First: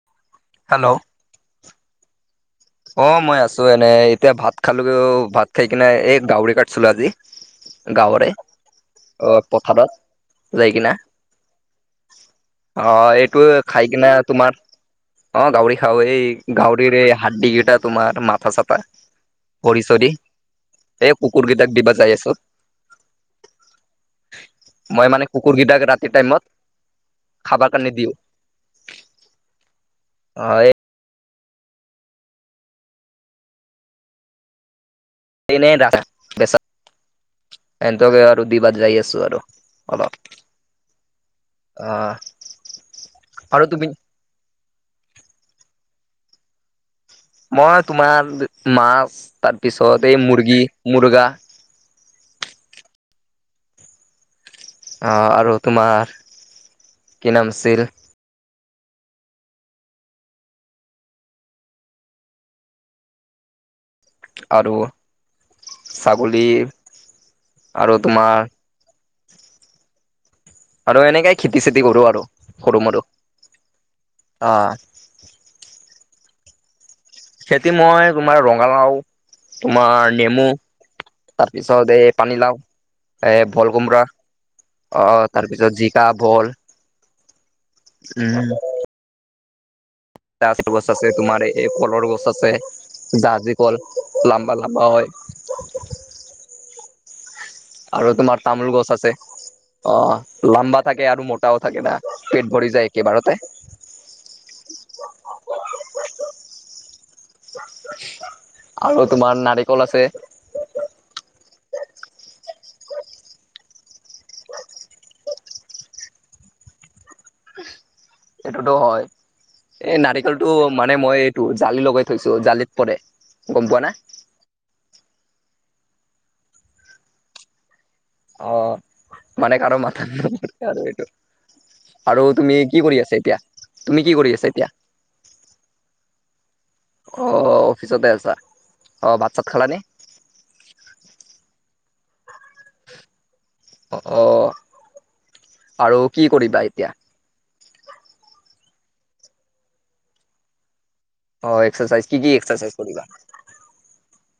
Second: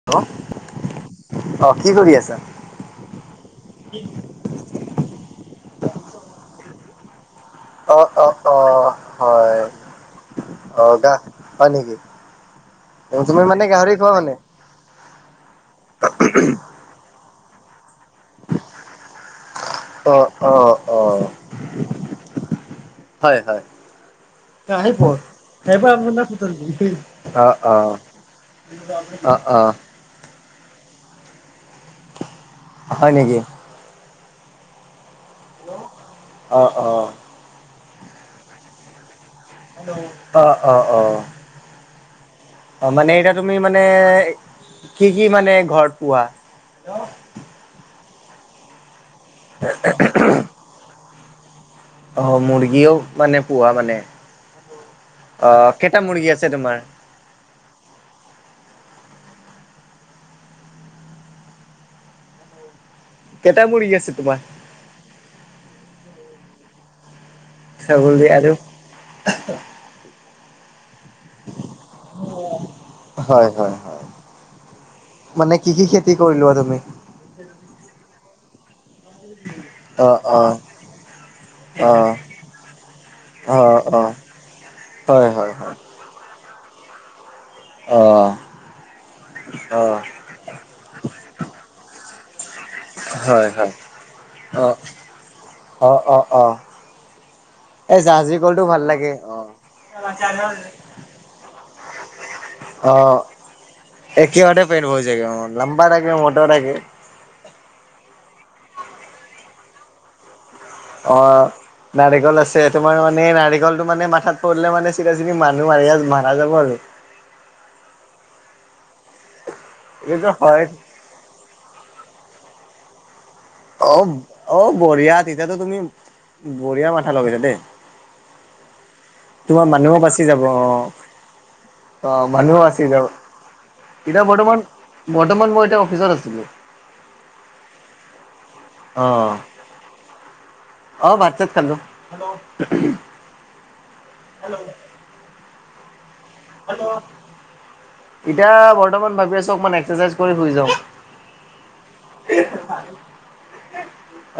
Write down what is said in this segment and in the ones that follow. Hello hello অ, কি কৰি আছা? অ, মই আছো এনে এতিয়া ভাত খালো ভাত খাই কিনে এই গাহৰী কাটছিলো আজি। অ' গাঁৱৰে অ' অ' অহ, হয় পথাৰত যায় কিনে অ' গা হয় নেকি? অ, তুমি এইটো মানে খাই গাহৰি কি নে খোৱা মানে? তোমাৰ অ, গাহৰি খাও এই গাহৰিৰ এই হাডডি কেইটা তোমাৰ মাথা চাথা, ভৰি চৰি, অ' অ' এই অ' কুকুৰ কেইটাক দিবা যাই আছোঁ। হয়, হয়, [unintelligible] মই মানে কুকুৰ কেইটাক ৰাতি টাইমত অ, খাবাৰ অ, কাৰণে দিওঁ অ', অ, অ হয় নেকি? এনে অ' অ' আৰু দিবাৰ যাই আছো আৰু। অলপ অ', অ', অ', অ', অ, মানে এতিয়া তুমি মানে কি-কি মানে ঘৰত পোৱা। মই তোমাৰ মাছ তাৰপিছত এই মুৰ্গী-মুৰ্গা। অ, মুৰ্গীও মানে পোহা মানে অ, কেইটা মুৰ্গী আছে তোমাৰ? কিমান আছিল? কেইটা মূগী আছিল? আৰু ছাগলী আৰু ছাগলী তোমাৰ আৰু আৰু এনেকাই খেতি চেতি কৰো আৰু সৰু মৰু হয় হয় হয় অ', মানে কি-কি খেতি কৰিলোৱা তুমি? খেতি মই তোমাৰ ৰঙালাও অ', তোমাৰ নেমু। অ', তাৰপিছত এই অ', পানীলাও এ ভল অ', কোমৰা অ', অ, হয়, হয়, হয়, তাৰপিছত জি কা ভোল, অহ, অহ, গছ আছে তোমাৰ এই কলৰ গছ আছে হয়, জাহাজী হয়, কল লাম্বা অ', লম্বা হয়। অ, অ, অ, এই আৰু জাহাজী তোমাৰ কলটো তামোল ভাল গছ লাগে আছে। অ', অ, লাম্বা থাকে আৰু মোটাও থাকে না পেট ভৰি যায় অ', একেবাৰতে। একেবাৰতে পেট ভৰি যায়গে অ' লাম্বা লাগে মোটা থাকে। [inaudible] আৰু তোমাৰ নাৰিকল আছে। অহ, নাৰিকল আছে তোমাৰ মানে নাৰিকলটো মানে মাথাত পৰিলে মানে চিধা চিধি মানুহ মাৰি মাৰা যাব আৰু। এইটোতো হয় এই এইটোতো নাৰিকলটো হয় মানে মই এইটো জালি লগাই থৈছো জালিত পৰে। গম পোৱা না অ', অ', বঢ়িয়া তেতিয়াতো তুমি বঢ়িয়া মাথা লগাইছা দেই। অ, মানে তোমাৰ কাৰো মানুহো মথা বাচি যাব অ', আৰু এইটো আৰু অ', মানুহো তুমি কি বাচি কৰি যাব আছা? এতিয়া তুমি কি কৰি আছা এতিয়া? বৰ্তমান মই এতিয়া অফিচত আছিলোঁ। অ, অফিচতে আছা? ভাত অ', চাত খালানে অ', ভাত চাত খালো। অ, অহ, আৰু কি কৰিবা এতিয়া এতিয়া বৰ্তমান ভাবি আছো অকমান এক্সাৰচাইজ কৰি শুই যাওঁ। অ, এক্সাৰচাইজ কি-কি এক্সাৰচাইজ কৰিবা?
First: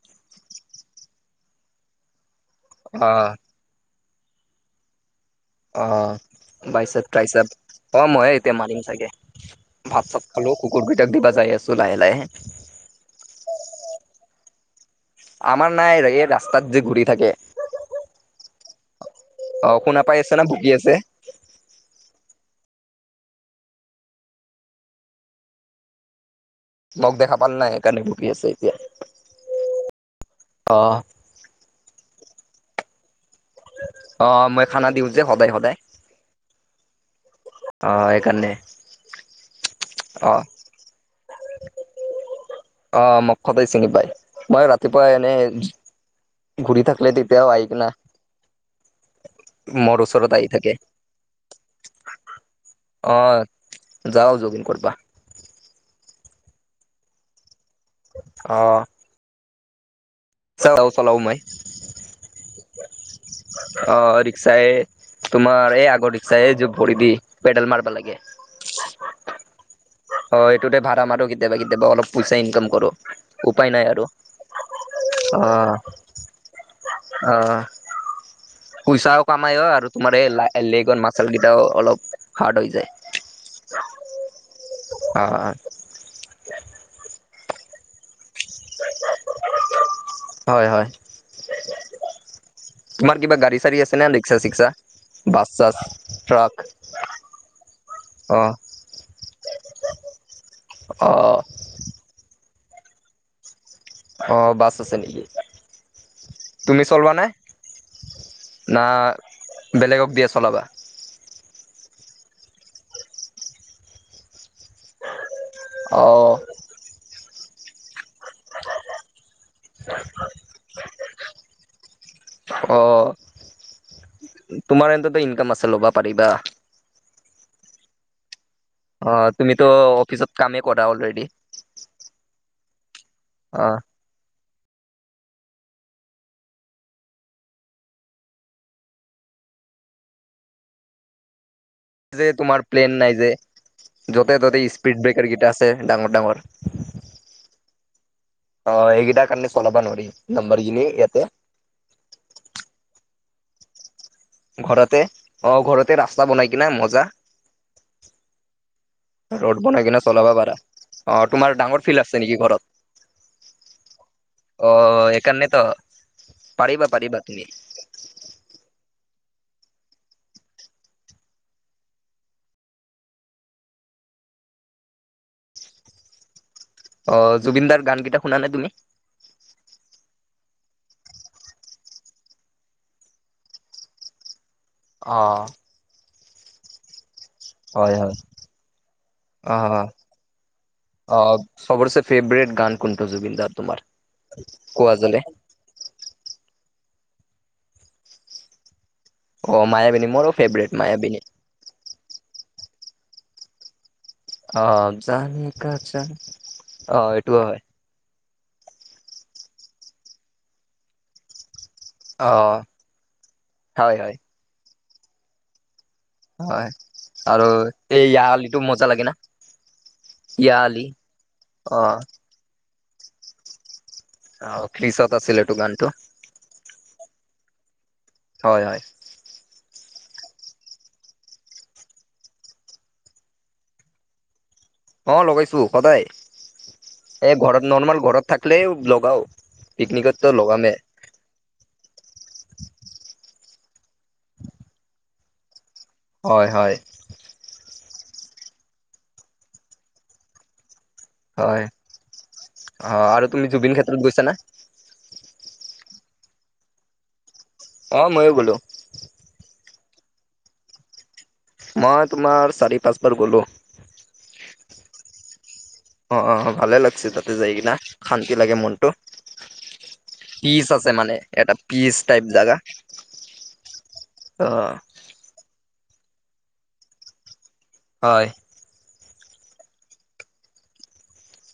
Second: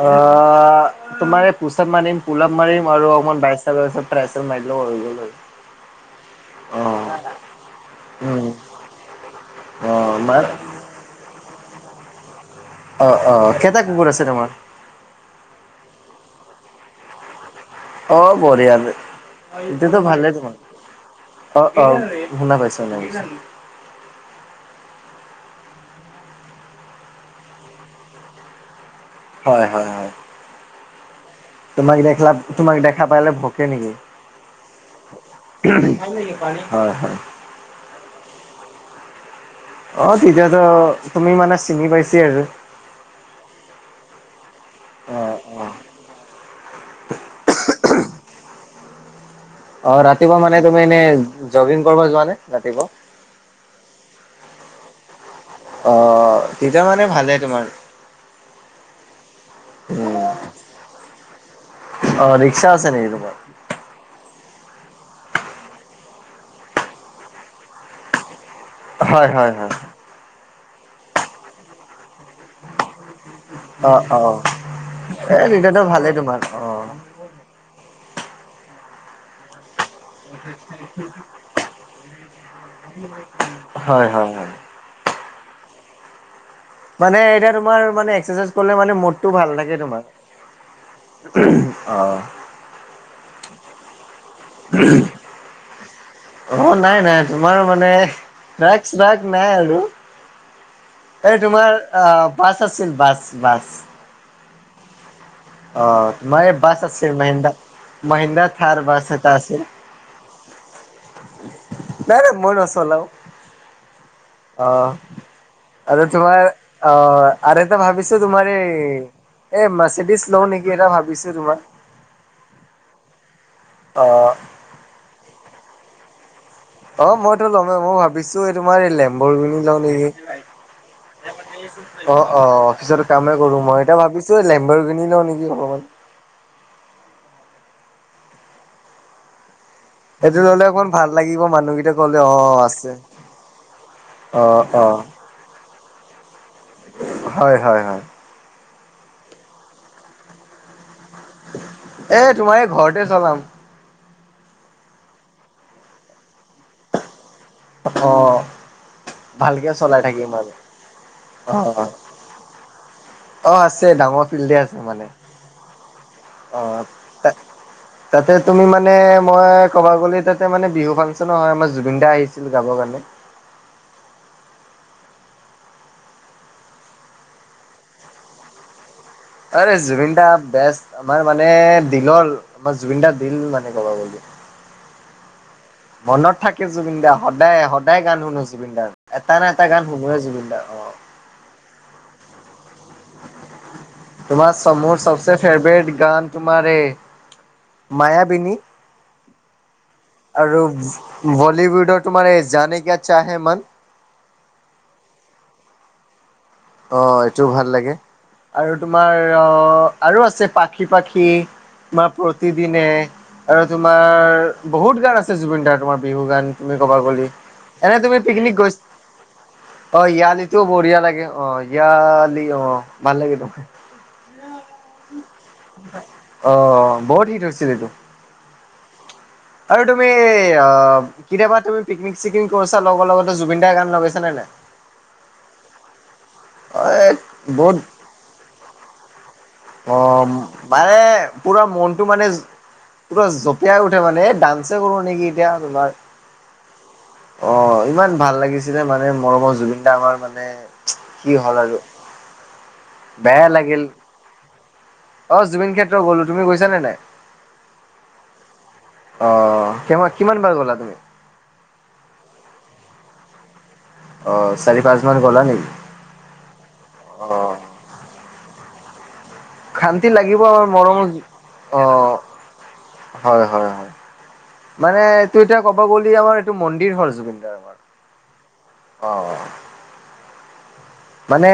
অ, তোমাৰ পোচাপ মাৰিম পোলাপ মাৰিম অ আৰু অকমান বাই বাইচেপ ট্ৰাইছেপ মাৰিলে হৈ গল আৰু। অ অ'বাইচেপ ট্ৰাইছেপ, অ' মই উম এতিয়া মাৰিম চাগে। অ ভাত চাত মাৰ খালো কুকুৰকেইটাক দিবা যায় আছো লাহে-লাহে। অ, অ, কেইটা কুকুৰ আছে তোমাৰ? আমাৰ নাই এই ৰাস্তাত যে ঘূৰি থাকে। অ, বঢ়িয়া দে অ এইটোতো শুনা পাই ভালেই আছে না তোমাৰ ভুকি আছে অ', অ', শুনা পাইছো- শুনা পাইছো। মোক দেখা পান নাই সেইকাৰণে ভুকি আছে এতিয়া। হয়- হয়- হয় অ', তোমাক দেখলা তোমাক দেখা পালে ভুকে নেকি? অ মই খানা দিওঁ যে সদায় সদায় হয়-হয়। অ, সেইকাৰণে। অ, তেতিয়াতো তুমি মানে চিনি পাইছি আৰু। অ, মুখতেই চিনি পায় মই ৰাতিপুৱা অ এনে অ। ঘূৰি থাকলে তেতিয়াও আহি কিনে অ, ৰাতিপুৱা মানে তুমি এনে জগিং কৰবা যোৱা নে ৰাতিপুৱা? অ, যাওঁ জগিং কৰবা। অ, তেতিয়া মানে ভালে তোমাৰ। অ', উম, ৰিক্সাও চলাওঁ মই। অ, ৰিক্সা আছে নেকি তোমাৰ? অ, ৰিক্সাই তোমাৰ এই আগৰ ৰিক্সাই এই যে ভৰি দি পেডেল মাৰবা লাগে। হয়- হয়- হয়। হয় এইটোতে ভাড়া মাৰো কেতিয়াবা- কেতিয়াবা অলপ পইচা ইনকাম কৰো। উপায় নাই অ', আৰু অ', সে -সেতুটো ভালেই তোমাৰ অ। অ, পোইচা পামাই অ, আৰু তোমাৰ এই লেগৰ মাচাল কেদাও অলপ হাৰ্ড হৈ যায়। হয়- হয় -হয়। অ', অ', মানে এতিয়া তোমাৰ মানে এক্সৰচাইজ ক'লে মানে মুডটো ভাল লাগে হয় হয় তোমাৰ অ। তোমাৰ কিবা গাড়ী- চাড়ী আছেনে ৰিক্সা- চিক্সা বাছ -চাচ? অ, নাই -নাই তোমাৰ মানে, অ' ট্ৰাক- শ্ৰাক নাই আৰু। এই অ' তোমাৰ আহ বাছ আছিল বাছ -বাছ। অ, বাছ আছে নেকি? অ, তোমাৰ এ তুমি বাছ আছিল চলবানে মহেন্দ্ৰা- মহেন্দ্ৰা না থাৰ বাছ এটা আছিল। বেলেগক দিয়ে চলাবা? নাই- নাই মই নচলাও অ। আৰু অ' তোমাৰ অ, আৰু এটা ভাবিছো তোমাৰ এই- এই মৰ্চেতিছ নেকি এটা ভাবিছোঁ তোমাৰ। অ', অ', তোমাৰ এন্ততো ইনকাম আছে ল'বা পাৰিবা। অ, মইতো ল'মেই মই ভাবিছোঁ এই তোমাৰ এই অ' লেম্বৰ গিনি তুমিতো লওঁ নেকি। অফিচত কামেই কৰা অলৰেডি অ', অ', অফিচত কামেই কৰো অ' মই এতিয়া ভাবিছো লেম্বাৰ গিনি লওঁ নেকি অকমান। এইটো ল'লে অকণমান ভাল লাগিব মানুহকেইটাক যে তোমাৰ প্লেন নাই যে য'তে -ত'তে অ', অ', স্পৃদ ব্ৰেকাৰ কেইটা আছে ডাঙৰ -ডাঙৰ। হয় - হয় -হয় অ, এইকেইটাৰ কাৰণে চলাবা নৰি নাম্বাৰ গিনি ইয়াতে। এ তোমাৰ এই ঘৰতে চলাম। ঘৰতে অ, ঘৰতে ৰাস্তা বনাই কিনে মজা। অহ', ৰ'ড বনাই কিনে চলাবা পাৰা অ, তোমাৰ অ', ডাঙৰ ফিল্ড আছে নেকি ঘৰত? অ', আছে ডাঙৰ ফিল্ডে অ, আছে মানে এইকাৰণে ত ' অ, তে তাতে তুমি মানে মই ক'বা গ'লে তাতে মানে বিহু ফাংচনো হয় আমাৰ জুবিন দা আহিছিল গাব কাৰণে। অ, জুবিনদাৰ গানকেইটা শুনানে তুমি? আৰে জুবিন দা বেষ্ট আমাৰ মানে দিলৰ আমাৰ জুবিনদাৰ দিল মানে কবা গ'লে অ', মনত থাকে জুবিন দাৰ সদায় হয় সদায় হয় গান শুনো জুবিন দাৰ এটা নে অ এটা গান শুনোৱে জুবিন দাৰ। অ, চৰবচে ফেভৰেট গান কোনটো জুবিনদাৰ তোমাৰ তোমাৰ মোৰ কোৱা? চবচে ফেভৰেট গান তোমাৰ এ মায়াবিনী। অ মায়াবিনী মোৰো আৰু ফেভৰেট মায়াবিনী বলীউডৰ তোমাৰ এই জানেকিয়া চাহে মন। অ, জানে কা জান অ, এইটো এইটোও হয় ভাল লাগে আৰু তোমাৰ আহ আৰু আছে পাখি-পাখি তোমাৰ অ প্ৰতিদিনে আৰু হয় হয় তোমাৰ বহুত গান আছে জুবিন দাৰ তোমাৰ। বিহু গান হয় তুমি কবা গলি আৰু এনেই এই তুমি ইয়া আলিটো পিকনিক মজা লাগে না গৈছা অ, ইয়া ইয়ালিতটো আলি বঢ়িয়া লাগে অ, য়াআলি অ, ভাল লাগে তোমাৰ অ, খ্ৰিচত আছিলে এইটো গানটো। অ, বহুত হীট হৈছিল এইটো। হয়- হয়। আৰু তুমি অ, কেতিয়াবা তুমি পিকনিক চিকনিক কৰিছা লগৰ লগতে জুবিন দাৰ গান লগাইছ নে নাই। অ, লগাইছো সদায় অ এই ঘৰত বহুত নৰ্মেল ঘৰত থাকিলে লগাও। অ, পিকনিকততো লগামে বাৰে পুৰা মনতটো মানে পুৰা জপিয়াই উঠে মানে ডান্স কৰো নেকি এতিয়া তোমাৰ। হয় -হয়। অ, ইমান ভাল লাগিছিলে মানে মৰমৰ জুবিন দাঙাৰ মানে। কি হ'ল হয় আৰু বেয়া লাগিল। বুইচানে? অ, জুবিন ক্ষেত্ৰ গ'লো তুমি গৈছা নে নাই। অ, ময়ো গ'লো। অ, কিমান - কিমান বাৰ গ'লা তুমি? মই তোমাৰ চাৰি পাঁচবাৰ গ'লো। অ, চাৰি পাঁচ বাৰ মান গ'লা নেকি? অ', অ', ভালে লাগিছে তাতে যাই অ', কিনা শান্তি লাগে মনটো। শান্তি লাগিব পিচ আমাৰ আছে মৰমৰ মানে এটা পিচ অ', টাইপ জেগা। হয়- হয় -হয়। অ', মানে এইটো এতিয়া ক'ব গ'লি আমাৰ এইটো মন্দিৰ হ জুবিন গাৰ্গৰ। হয়। অ', মানে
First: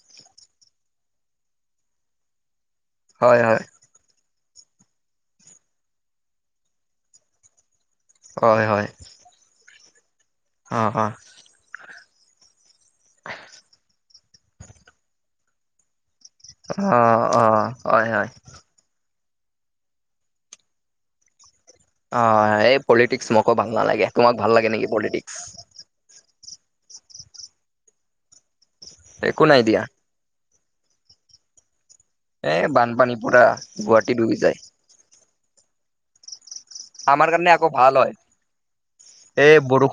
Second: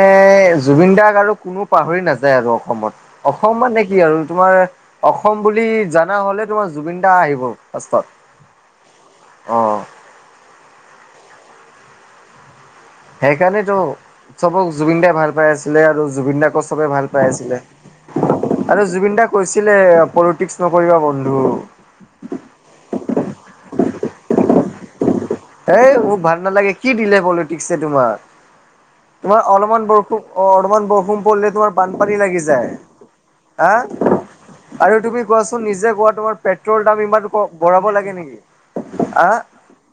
জুবিন গাৰ্গ আৰু কোনো পাহৰি নাযায় আৰু অসমত হয় অসম হয় মানে কি আৰু তোমাৰ অসম বুলি জানা হ'লে তোমাৰ জুবিন দা আহিব ফাৰ্ষ্টত। হয় - হয়। অ', অ', অ', সেইকাৰণেতো চবক জুবিন দাই ভাল পাই আছিলে আৰু জুবিন দাক অ', অ', হয় - হয়। আৰু জুবিন দা কৈছিলে পলিটিক্স নকৰিবা বন্ধু। অ, এই পলিটিক্স মোকো ভাল নালাগে তোমাক ভাল লাগে নেকি পলিটিক্স। এ মোক ভাল নালাগে কি দিলে পলিটিক্সছে তোমাৰ তোমাৰ একো নাই দিয়া অলপমান বৰ অ, অলমান বৰষুণ পৰিলে তোমাৰ বানপানী লাগি এ যায় বানপানী পুৰা হা। গুৱাহাটী ডুবি যায় আৰু তুমি কোৱাচোন নিজে কোৱা তোমাৰ পেট্ৰলৰ দাম আমাৰ ইমান কাৰণে আকৌ বঢ়াব ভাল লাগে নেকি হা।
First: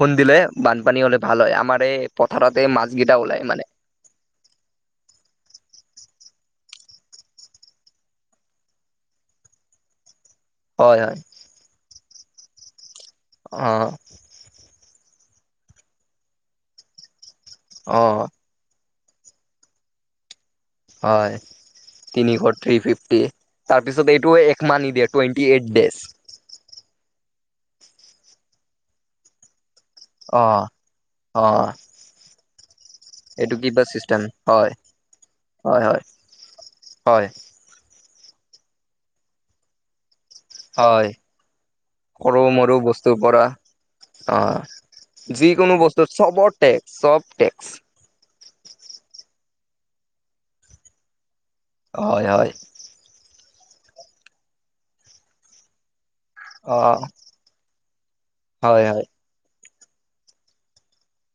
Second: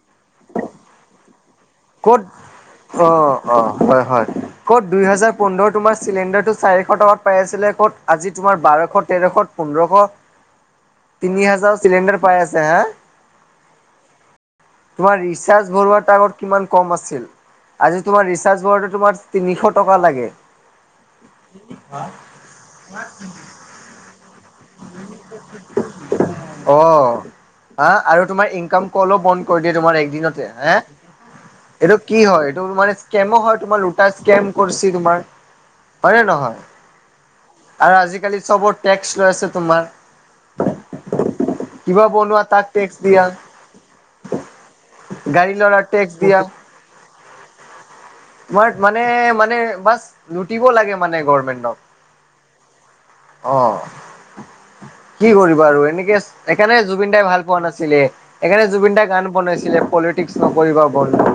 খুন্দিলে বানপানী হ'লে ভাল হয় আমাৰ এই ক'ত পথাৰতে মাছ কেইটা ওলাই অ', মানে অ', হয় হয় ক'ত দুইহেজাৰ পোন্ধৰ তোমাৰ চিলিণ্ডাৰটো চাৰিশ টকাত পাই আছিলে ক'ত আজি তোমাৰ বাৰশ তেৰশত পোন্ধৰশ হয়-হয়। তিনি হাজাৰ চিলিণ্ডাৰ পাই আছে হা। অ তোমাৰ ৰিচাৰ্জ ভৰোৱাৰ টাইমত কিমান কম আছিল আজি অ তোমাৰ ৰি চাৰ্জ ভৰাওতে তোমাৰ তিনিশ টকা লাগে হয় তিনিশ থ্ৰী ফিফটি তাৰপিছত এইটো একমাহ নিদিয়ে টুৱেণ্টি এইট দেজ অ হ আৰু তোমাৰ ইনকাম কলো বন্ধ কৰি দিয়ে তোমাৰ অ একদিনতে হে অ এইটো কি হয় এইটো মানে স্কেমো এইটো হয় কিবা তোমাৰ লোটাছ চিষ্টেম স্কেম হয় কৰিছি তোমাৰ হয় নে নহয় হয় আৰু আজিকালি চবৰ টেক্স লৈ আছে তোমাৰ হয় কিবা বনোৱা সৰু তাক মৰো টেক্স বস্তুৰ দিয়া। পৰা অ গাড়ী যিকোনো ল'ৰা বস্তু টেক্স দিয়া চবৰ টেক্স চব টেক্স তোমাৰ মানে মানে বাচ লুটিব লাগে মানে গভমেন্টক হয় হয় অ কি কৰিবা আৰু এনেকে সেকাণে অ জুবিন দাই ভাল পোৱা নাছিলে এইকাণে হয় জুবিন হয় দাই গান বনাইছিলে পলিটিক্স নকৰিবা বন্ধু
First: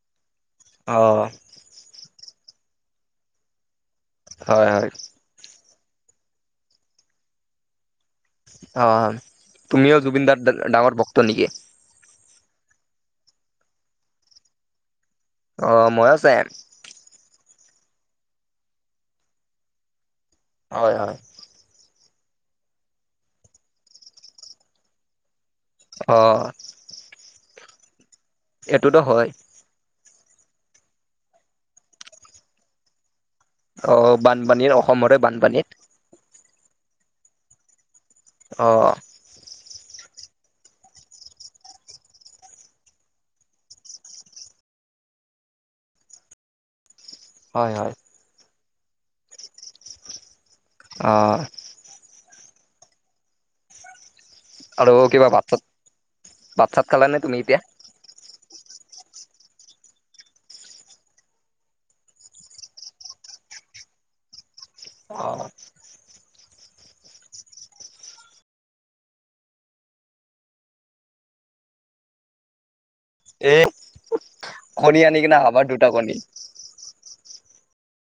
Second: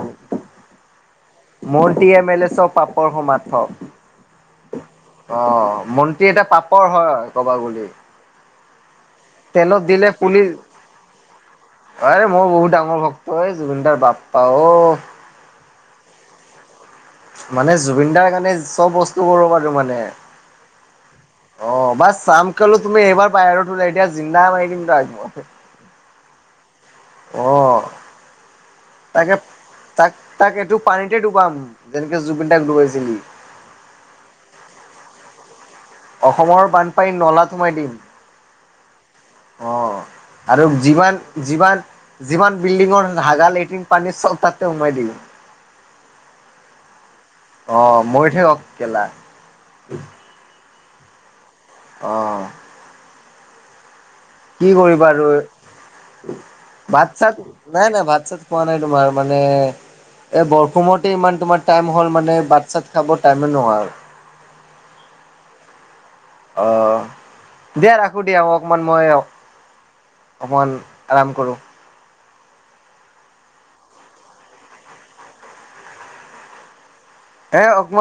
অ মন্ত্ৰী এম এলে চব পাপৰ সমা থক হয় হয় অ মন্ত্ৰী এতিয়া পাপৰ হয় কবা গলি অ তুমিও জুবিনদাৰ ডাঙৰ ভক্ত নেকি অৰে মই বহুত ডাঙৰ ভক্ত এই জুবিনদাৰ বাপ্পা অ অ মইয়ো চেম মানে জুবিন দাৰ কাৰণে চব বস্তু কৰিব পাৰো মানে হয় হয় অ বাচ শ্যামকালো তুমি এইবাৰ বাহিৰত ওলাই দিয়া জিন্দা মাৰি দিম তাক মই অ অ এইটোতো হয় তাকে তাক তাক এইটো পানীতে ডুবাম যেনেকে জুবিন দাক ডুবাইছিলি অ বানপানীৰ অসমৰে বানপানীত অসমৰ বানপানী নলাত সোমাই দিম অ অ আৰু যিমান যিমান যিমান বিল্ডিঙৰ হাগাৰ লেট্ৰিন পানীৰ চব তাতে সোমাই দিম [unintelligible] অ মৰি থেকাক কেলা অ অ কি কৰিবা কিবা আৰু ভাত চাত চাত খালা ভাত নে তুমি চাত এতিয়া? নাই নাই ভাত চাত পোৱা নাই তোমাৰ মানে এই বৰষুমতে ইমান তোমাৰ টাইম হ'ল মানে বাট চাত খাব টাইমেই নহয় আৰু অ অ দিয়া ৰাখো দিয়া অ অকমান মই অকণমান আৰাম কৰোঁ। এই কণী আন কিনা আবাৰ দুটা কণী। এ অকমত